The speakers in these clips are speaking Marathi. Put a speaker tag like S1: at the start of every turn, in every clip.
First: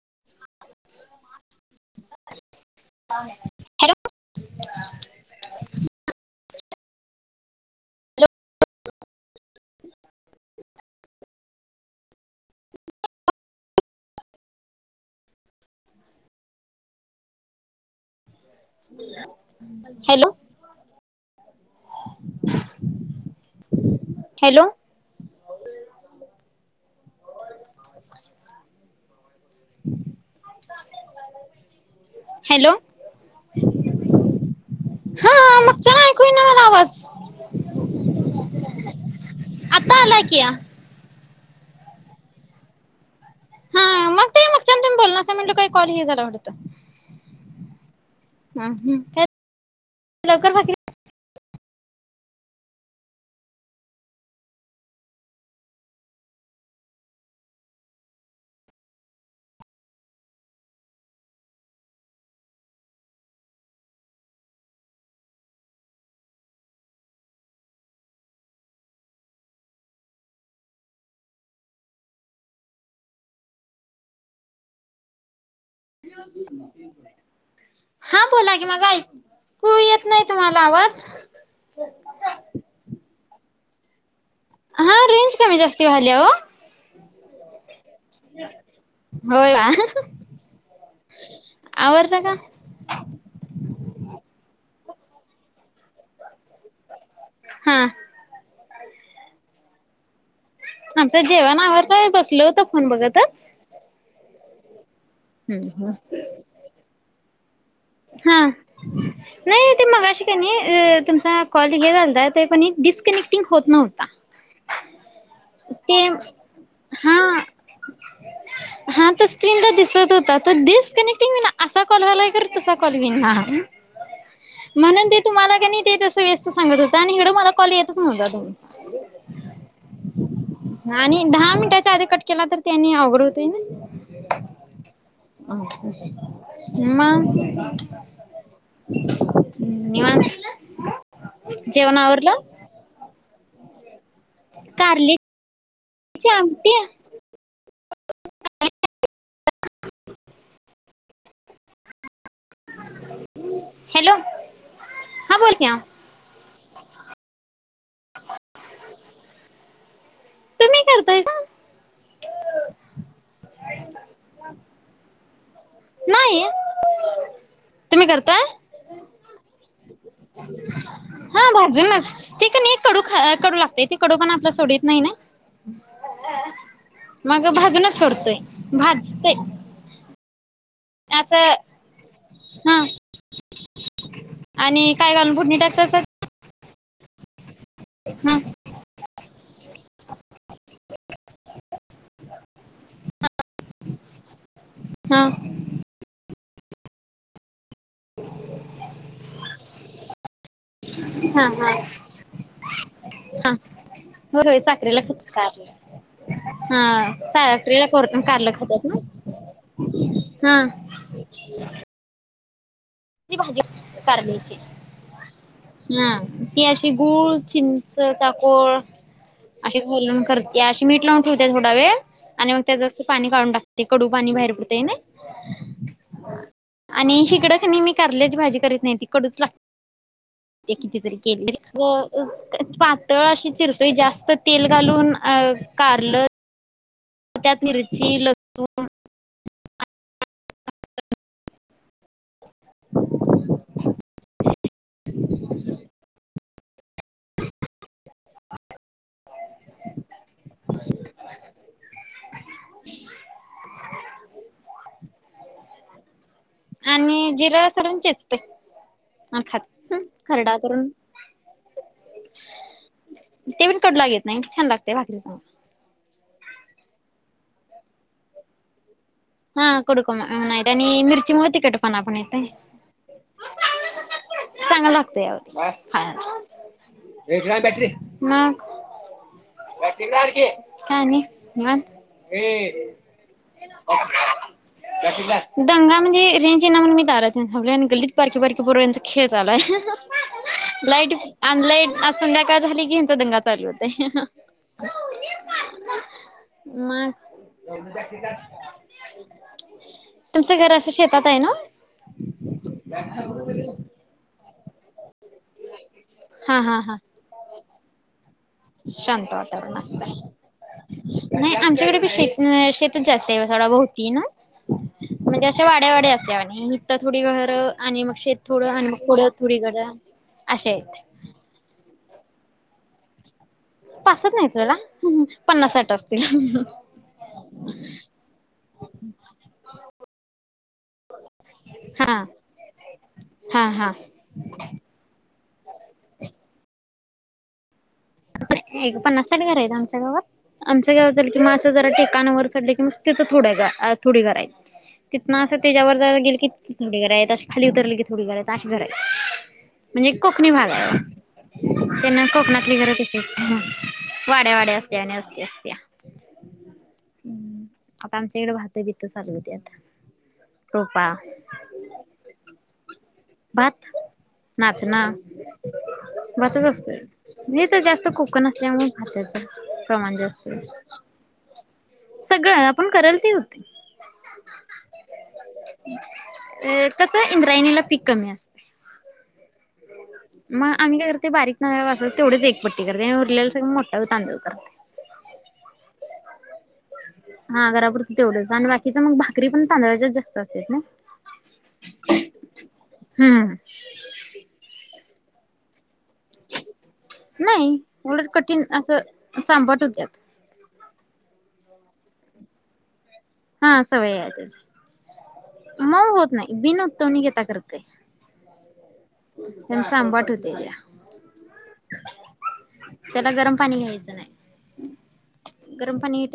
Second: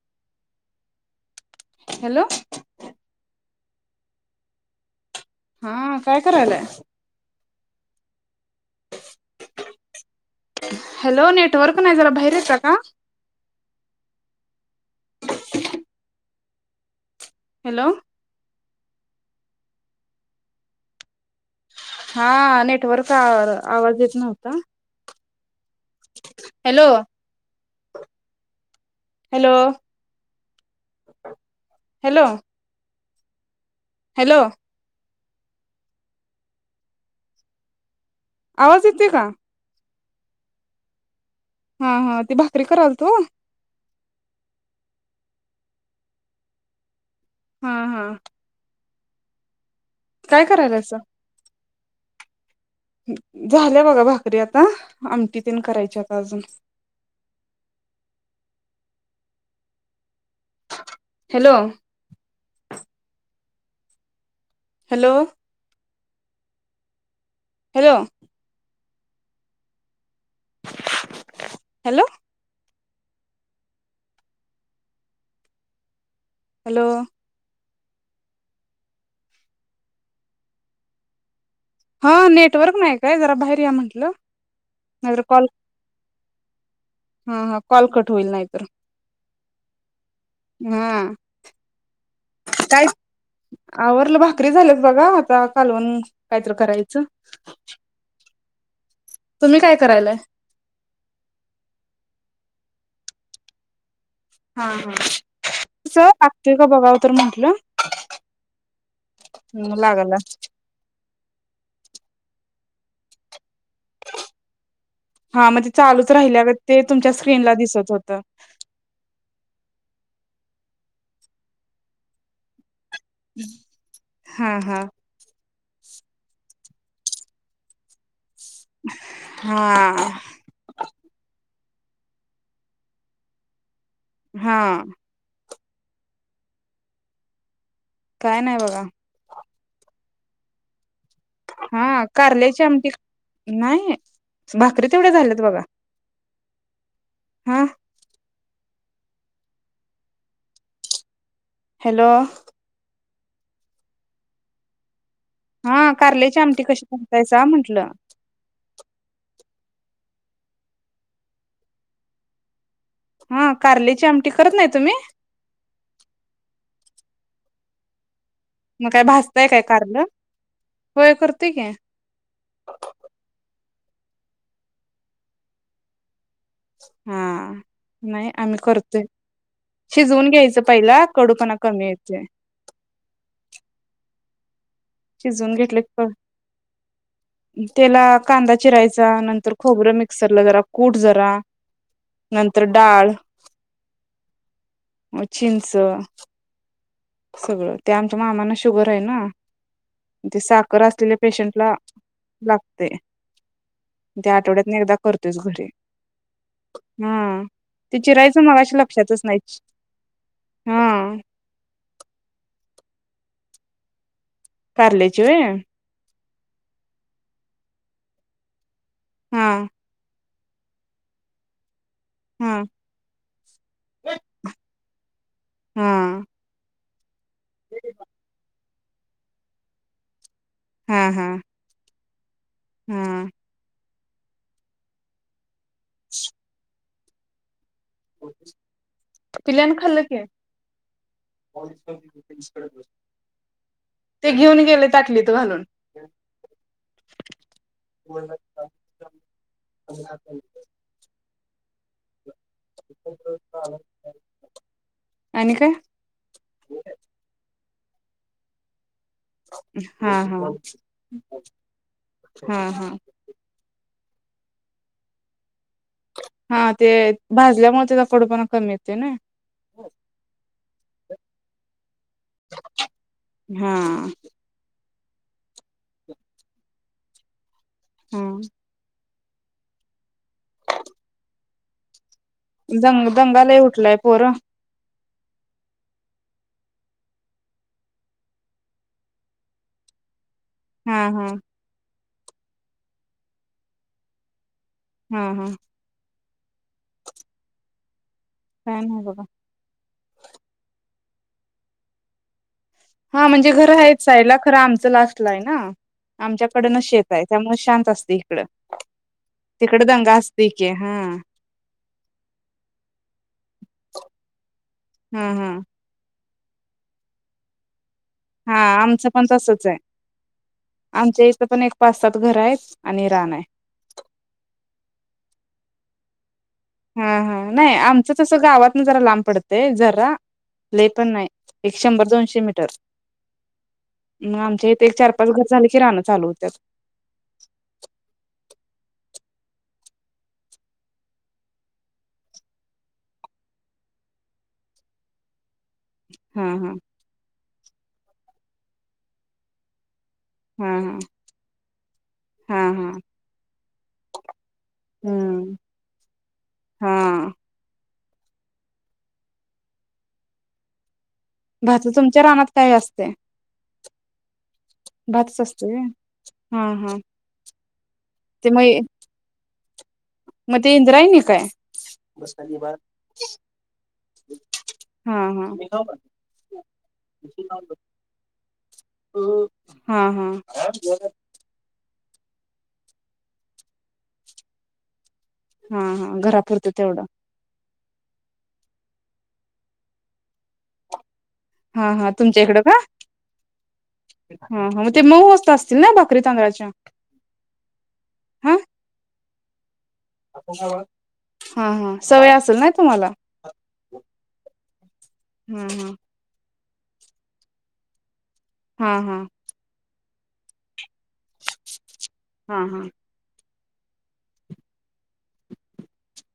S1: रिकामा ऑडिओ
S2: हॅलो
S1: [unintelligible]
S2: हं‌ काय करायलाय
S1: [inaudible] रिकामा ऑडिओ
S2: हॅलो नेटवर्क नाय जरा बाहेर येता का हेलो
S1: हॅलो
S2: हा नेटवर्क आ र आवाज येत नव्हता
S1: हॅलो
S2: हॅलो
S1: [inaudible]
S2: हॅलो हॅलो
S1: रिकामा ऑडिओ
S2: हॅलो
S1: हा मगच्यान ऐकू येई ना मला आवाज़
S2: आवाज येतेय का?
S1: तालायकिया
S2: हा हा ते भाकरी करालतो
S1: हं मग ते मग च्यान तुम्ही बोलनासा म्हनलं काय कॉल हे झाला वाटतं
S2: हा हा
S1: रिकामा ऑडिओ
S2: काय करायलासा झालं बघा भाकरी आता आमटी पण करायचीयत अजून हेलो हेलो हेलो हॅलो
S1: रिकामा ऑडिओ
S2: हॅलो
S1: हा बोला की माझ ऐकू येत नाय तुम्हाला आवाज
S2: हा नेटवर्क नाय काय जरा बाहेर या म्हटलं
S1: हा रेंज कमी जास्त व्हायलीया ओ
S2: हा हा कॉल कट होईल नाहीतर
S1: होय ना
S2: हा
S1: आवरल का?
S2: काय आवरल, भाकरी झालेत बघा आता कालवण कायतर करायचं?
S1: हा.
S2: तुम्ही काय करायलाय?
S1: आमचं जेवण, आवरतय बसलो होतो. फोन बघतच
S2: हां सह, लागतोय का बघावं तर म्हटलं. [unintelligible]
S1: हां नई ते
S2: लागला
S1: मगाशी कनई अ त्यांचा कॉल हे झालता तेपनी. डिस्कनेक्टिंग होत नव्हता.
S2: हां मंजे
S1: ते
S2: चालूच राहिल्यागत ते तुमच्या
S1: हा
S2: स्क्रीन ला दिसत होत.
S1: [inaudible] तो डिस्कनेक्टिंग हुयना असा कॉल व्हायलाय [unintelligible] कॉल व्हीना
S2: हा हा
S1: म्हणून ते तुम्हाला किनाई ते तस व्यस्त सांगत होता आणि इकडं मला कॉल येतच नव्हता
S2: हा
S1: हां आणि दहा मिनिटे तुमच्या आधी कट केला तर त्यांनी अवघड होतय नई
S2: हां
S1: मंग [inaudible]
S2: काय नाय बघा
S1: निवांत जेवण
S2: हां
S1: आवरलं?
S2: कारल्याची आमटी न्हाई भाकरी तेवढी झालेत बघा
S1: ची आमटी
S2: हां
S1: [inaudible]
S2: हॅलो
S1: हॅलो हा बोल की
S2: हां कारल्याची आमटी कशी करतायसा म्हटलं
S1: [inaudible] तुम्हीं करतायसा
S2: हां कारल्याची आमटी करत नाही तुम्हीं?
S1: नाई तुम्ही कर काय?
S2: मग काय भाजताय काय कारलं होय
S1: हां
S2: करतोय की
S1: भाजूनच ते किनई कडू खा कडू लागतय. ती कडुपणा आपला सोडीत नाही नाय
S2: हा नाही. आम्ही करतोय
S1: भाजतय
S2: शिजवुन घ्यायच. पहिला कडूपणा
S1: असं
S2: कमी येतोय.
S1: हा आणि काय घालुन
S2: शिजवून
S1: फोडणी
S2: घेतलं
S1: टाकताय.
S2: की त्याला कांदा चिरायचा. नंतर खोबर मिक्सरला जरा, कुट जरा, नंतर डाळ
S1: हा
S2: मग चिंच सगळ ते, आमच्या मामांना शुगर आहे. ना ती साखर असलेल्या
S1: हा
S2: पेशंटला
S1: हा
S2: लागतय.
S1: हा
S2: ते
S1: होय होय
S2: आठवड्यातून एकदा
S1: साखरेला खात
S2: करतोयच. घरी
S1: कारलं
S2: हा
S1: साखरेला
S2: ते
S1: कोरटून
S2: चिरायच
S1: कारलं
S2: मगाशी
S1: खातात ना
S2: लक्षातच नाही हा,
S1: ती भाजी आण. कारल्याची
S2: कारल्याची होय
S1: हा ती अशी गुळ, चिंचेचा कोळ
S2: हा
S1: अशी घालून करतात. ती अशी मीठ लावून ठेवत्यात. थोड्यावेळ, आणि मग
S2: हा
S1: त्याच अस, पाणी काढून टाकत. कडू पाणी बाहेर पडतय, नी
S2: हा
S1: आणि ही हिकड, कनई मी त्याजी भाजी करायची नाही ती कडूच लाग ते किती,
S2: हा
S1: जरी
S2: हा
S1: केले, ग [unintelligible] पातळ
S2: हा
S1: अशी चिर ते जास्त तेल घालून अं कारलं त्यात मिर
S2: पिल्यानं खाल्ल की, ते घेऊन गेले, ताटलीत घालून [unintelligible] आणि काय
S1: आणि जिर असत. इकडे आण चेचते. अन खातो,
S2: हा
S1: खरडा करून
S2: हम्म हम्म
S1: तिखट लागत नाही. छान लागतय भाकरी सोबत
S2: हा ते भाजल्यामुळे त्याचा कडुपणा कमी येतोय.
S1: हा कडूपणा कमी न मिर्चीमुळ तिखटपणा पण येतय,
S2: हा
S1: चांगल.
S2: हा.
S1: [unintelligible] मग [unintelligible]
S2: दंग दंगा लय उठलाय? पोरं?
S1: दंगा म्हणजे रेंज येईना म्हणून मी दारात येऊन थांबलोय आणि गल्लीत बारक्या बारक्या पोरांचा खेळ चालू आहे.
S2: हा
S1: लाईट
S2: हा
S1: आणलंय. आज संध्याकाळ झाली की ह्यांचा दंगा चालू होतोय.
S2: हं हं
S1: [unintelligible]
S2: काय नाही बघा.
S1: तुमचं घर असं शेतात आहे ना?
S2: हा म्हणजे घर आहे साईडला पण आमचं तुमचं लास्ट ला आहे ना?
S1: हा
S2: आमच्याकडे
S1: हा हा
S2: शेत आहे त्यामुळे शांत असतं.
S1: शांत वातावरण
S2: असते की हा
S1: असतंय नाही आमच्याकडे शेतच जास्त आहे सोडा भवतीने
S2: हा हा.
S1: असं वाड्या वाड्या असल्यावाणी आणि इथं थोडी घरं आणि मग शेत
S2: हां
S1: थोडं आणि मग
S2: आमचं पण
S1: पुढं थोडी
S2: तसंच हाय
S1: अशे आहेत
S2: आमच्याइथं पण एक पाच सात घरं आहेत आणि रान आहे.
S1: पासष्ठ नाही सोडा पन्नास साठ असतील.
S2: हम्म हम्म नाय आमचं तसं गावातनं जरा लांब पडतंय जरा लय पण नाय एक शंभर
S1: हा.
S2: दोनशे मीटर
S1: हा हा
S2: मग आमच्या इथं एक चार पाच घर झाले की रानं चालू होतात. [inaudible]
S1: पन्नास साठ घरं आहेत आमच्या गावात आमचं गाव झालं की माणसं जरा टेकाणावर चढली की तिथं थोडं अं थोडी घरं आहेत तिथनं असं
S2: हा हा.
S1: [unintelligible] खाली उतरलं की थोडी घरं आहेत अशी घरं आहेत. म्हणजे कोकणी
S2: हा
S1: भाग आहे
S2: हा
S1: ओ त्याने
S2: हा
S1: कोकणातली
S2: हा
S1: घरं कशी? वाड्या वाड्या असल्यावानी वस्ती
S2: हम्म
S1: असत्या.
S2: हा
S1: आता आमच्या इथं भात बितं चालू होतात टोपा
S2: भात तुमच्या रानात काय असतंय?
S1: भात नाचणा
S2: भातच असते होय
S1: भातच
S2: हा हा
S1: असतोय मी तर जास्त कोकण
S2: ते मग
S1: असल्यामुळे खातेच.
S2: मग ते इंद्रायणी काय
S1: सगळं आपण करल ते होतंय.
S2: हां हां
S1: अ कसं इंद्रायणीला पीक कमी असते
S2: हा
S1: मग आम्ही काय करतोय असं बारीक हम्म असंच तेवढीच एक पट्टी करते उरलेला सगळा मोठ्ठा तांदूळ करते.
S2: हा हा घरापुरतं तेवढं
S1: हा घरा पुरतं तेवढंच आणि बाकी तिथं मंग भाकरी पण तांदळाच्याच जास्त असत्यात नं हम्म
S2: अंहं ते मऊ होत असतील नाय बा
S1: नाही उलट
S2: हा
S1: कठीण असं चांबट होत्यात
S2: हंहं सवय असल नाही तुम्हाला?
S1: हं सवय आहे त्याची
S2: हा
S1: मऊ होत नाही [unintelligible]
S2: हा हा
S1: चांबट [inaudible]
S2: हंहं
S1: [unintelligible] गरम पानी येत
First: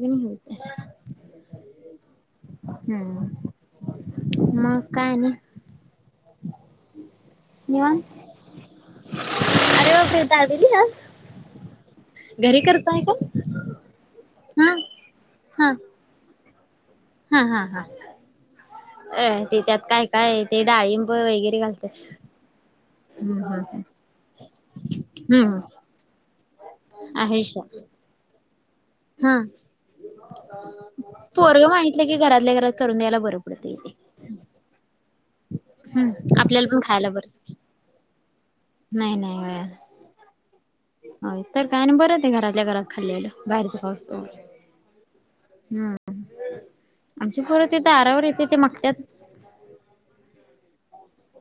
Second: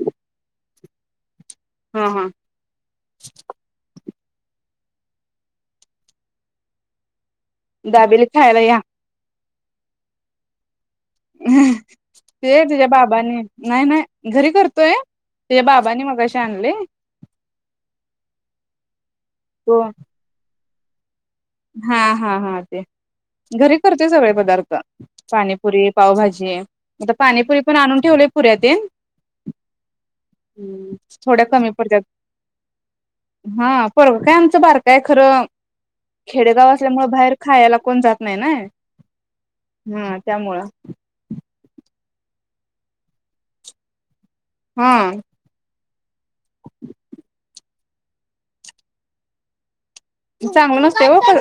S1: की नाही?
S2: हा हा
S1: हम्म मग काय आनी [inaudible]
S2: दाबेली खायला या.
S1: अरे बापरे दाबेली आज
S2: अं ए तुझ्या
S1: का
S2: बाबांनी नाही नाही घरी
S1: हा
S2: करतोय तुझ्या बाबांनी मघाशी [unintelligible]
S1: हं हं हं अय तेच्यात काय काय है हे डाळींब
S2: हां हां ते घरी करते सगळे पदार्थ
S1: हम्म
S2: पानीपुरी पावभाजी आता
S1: आहेशा
S2: पानीपुरी पन आनून ठेवलीत पुऱ्या तिन
S1: हा
S2: थोड्या
S1: पोरगं
S2: कमी पडत्यात
S1: मागितलं की घरातल्या घरात करून द्यायला बरं पडतं
S2: हं
S1: इथे
S2: पोरगं काय आमचं बारक हाय खरं
S1: हम्म आपल्याला पण खायला
S2: खेडेगावातल्यामुळं बाहेर
S1: बरंच
S2: खायला कोण जात नाही ना हं त्यामुळं
S1: हं तर काय आनी बरं ते घरातल्या घरात खाल्लेल बाहेरच खाऊस्तोवर
S2: हं
S1: आमची पोरं ते दारावर येत ते मागत्यात
S2: चांगलं नसतय वो ते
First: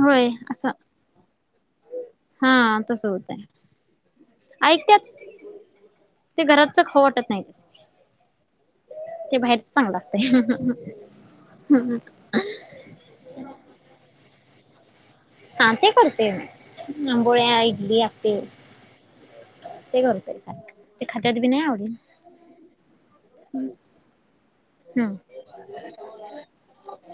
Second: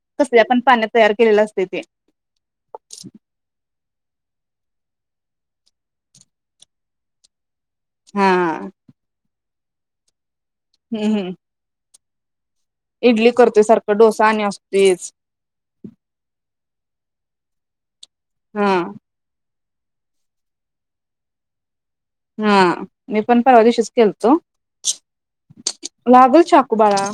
S1: होय
S2: कसल्या पन
S1: असं
S2: पान्यात तयार केलेल असतंय ते
S1: हा तसं होतय ऐकत्यात ते घराच खाऊ वाटत नाही.
S2: हा
S1: ते बाहेरच चागलं लागतंय ह ह ह
S2: हम्म.
S1: हम्म हा हा [inaudible]
S2: इडली करतोय सारख डोसा आणि असतोयच
S1: हा काय करते मी आंबोळ्या, इडल्या
S2: हा
S1: [unintelligible] ते खातात बी नाय आवडली
S2: हा मी पण परवा दिवशीच केलतो
S1: हम्म
S2: लागल चाकू बाळा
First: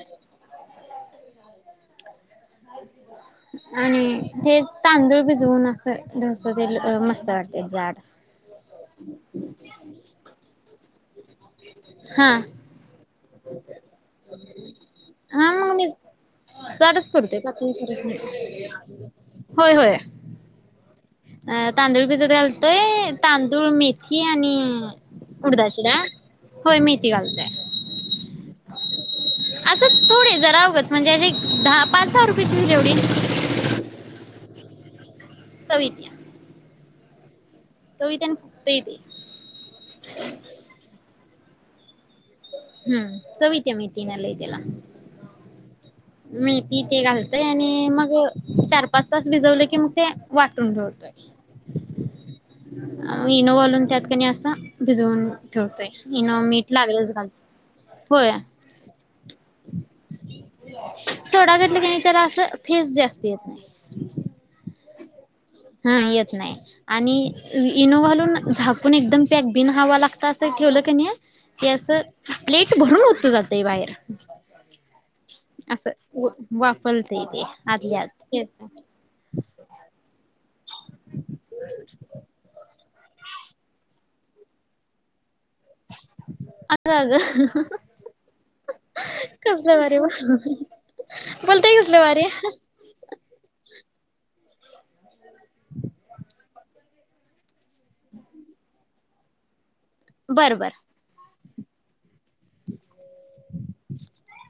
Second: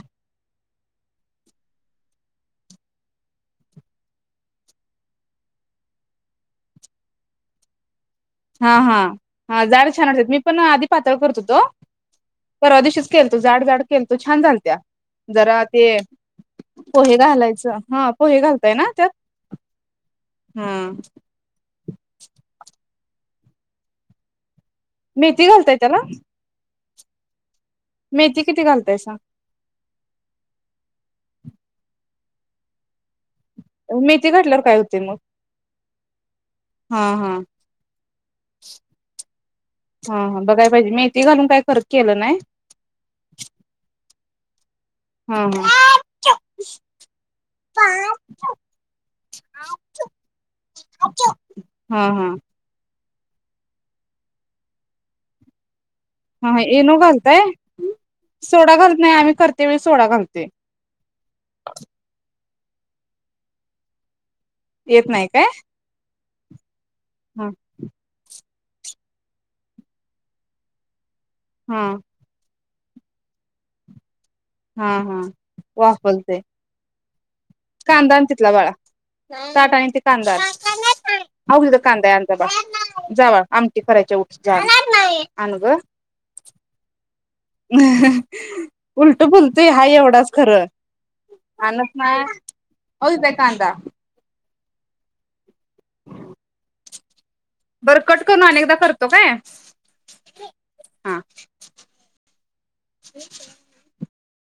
S1: आणि हेच तांदूळ भिजून अस डोसा केल मस्त वाटतय जाड.
S2: हा हा हा जाड छान वाटतात मी पण आधी पातळ करत तो
S1: हा
S2: परवादिवशीच केलंत जाड जाड केलंत छान झालत्या
S1: हा
S2: जरा
S1: मग
S2: ते
S1: मी जाडच
S2: पोहे
S1: करतोय
S2: घालायच
S1: पातळ करत
S2: हा
S1: नाही
S2: पोहे घालताय ना त्यात
S1: होय होय
S2: हा..
S1: अ तांदूळ भिजत घालतोय तांदूळ मेथी आणि
S2: मेथी घालताय
S1: उडदाची
S2: त्याला
S1: डाळ होय मेथी घालतोय
S2: मेथी किती घालतायसा?
S1: असच थोडी जरा उगच म्हणजे एवढी दहा पाच दहा रुपयाची म्हणजे एवढी...
S2: मेथी घातल्यावर काय होते मग?
S1: [unintelligible]
S2: हा हा
S1: चव येती न येती
S2: ते घालून काय परत केल नाय...
S1: हम्म चव येते मेथी ने लय त्याला ह
S2: हा हा
S1: मेथी ते घालताय आणि मग चार पाच तास भिजवल की मग ते वाटून ठेवतंय.
S2: हा हा
S1: अ इनो घालून त्यातक नाय अस भिजवून ठेवतोय. इनो
S2: हा
S1: मीठ
S2: इनो
S1: लागलच घालतोय
S2: घालताय
S1: होय
S2: सोडा घालत नाही आम्ही करत्यावेळेस सोडा घालतोय
S1: अस फेस जास्ती येत नाय
S2: येत नाहीत
S1: हा येत..... नाय.... आणि
S2: हा
S1: इनो घालून झाक....... पण एकदम पॅक बिन हवा लागता अस ठेवल की नाइ हे
S2: हा
S1: अस... लईच भरून उतु जातय, बाहेर
S2: आहा
S1: असं
S2: वाफलतय
S1: वाफलतंय ते आतल्या आत.
S2: कांदा आन तिथला
S1: तेच ना.
S2: बाळा ताट अन् ते कांदा आण. जाणार नाही आव तिथं कादा हाय आन, जा जा बाळा जावा आमटी करायची उठ जा जाणार नाही. आन ग हा
S1: असं अगं
S2: हा उठ ते
S1: कसलं
S2: आहे
S1: भारी
S2: एवढेच खरं
S1: बोलताय
S2: आणत
S1: कसलं
S2: नाय
S1: भारी.
S2: होय दे कांदा बर कट कर आणि करतोय काय
S1: बर बर
S2: [unintelligible]
S1: [unintelligible]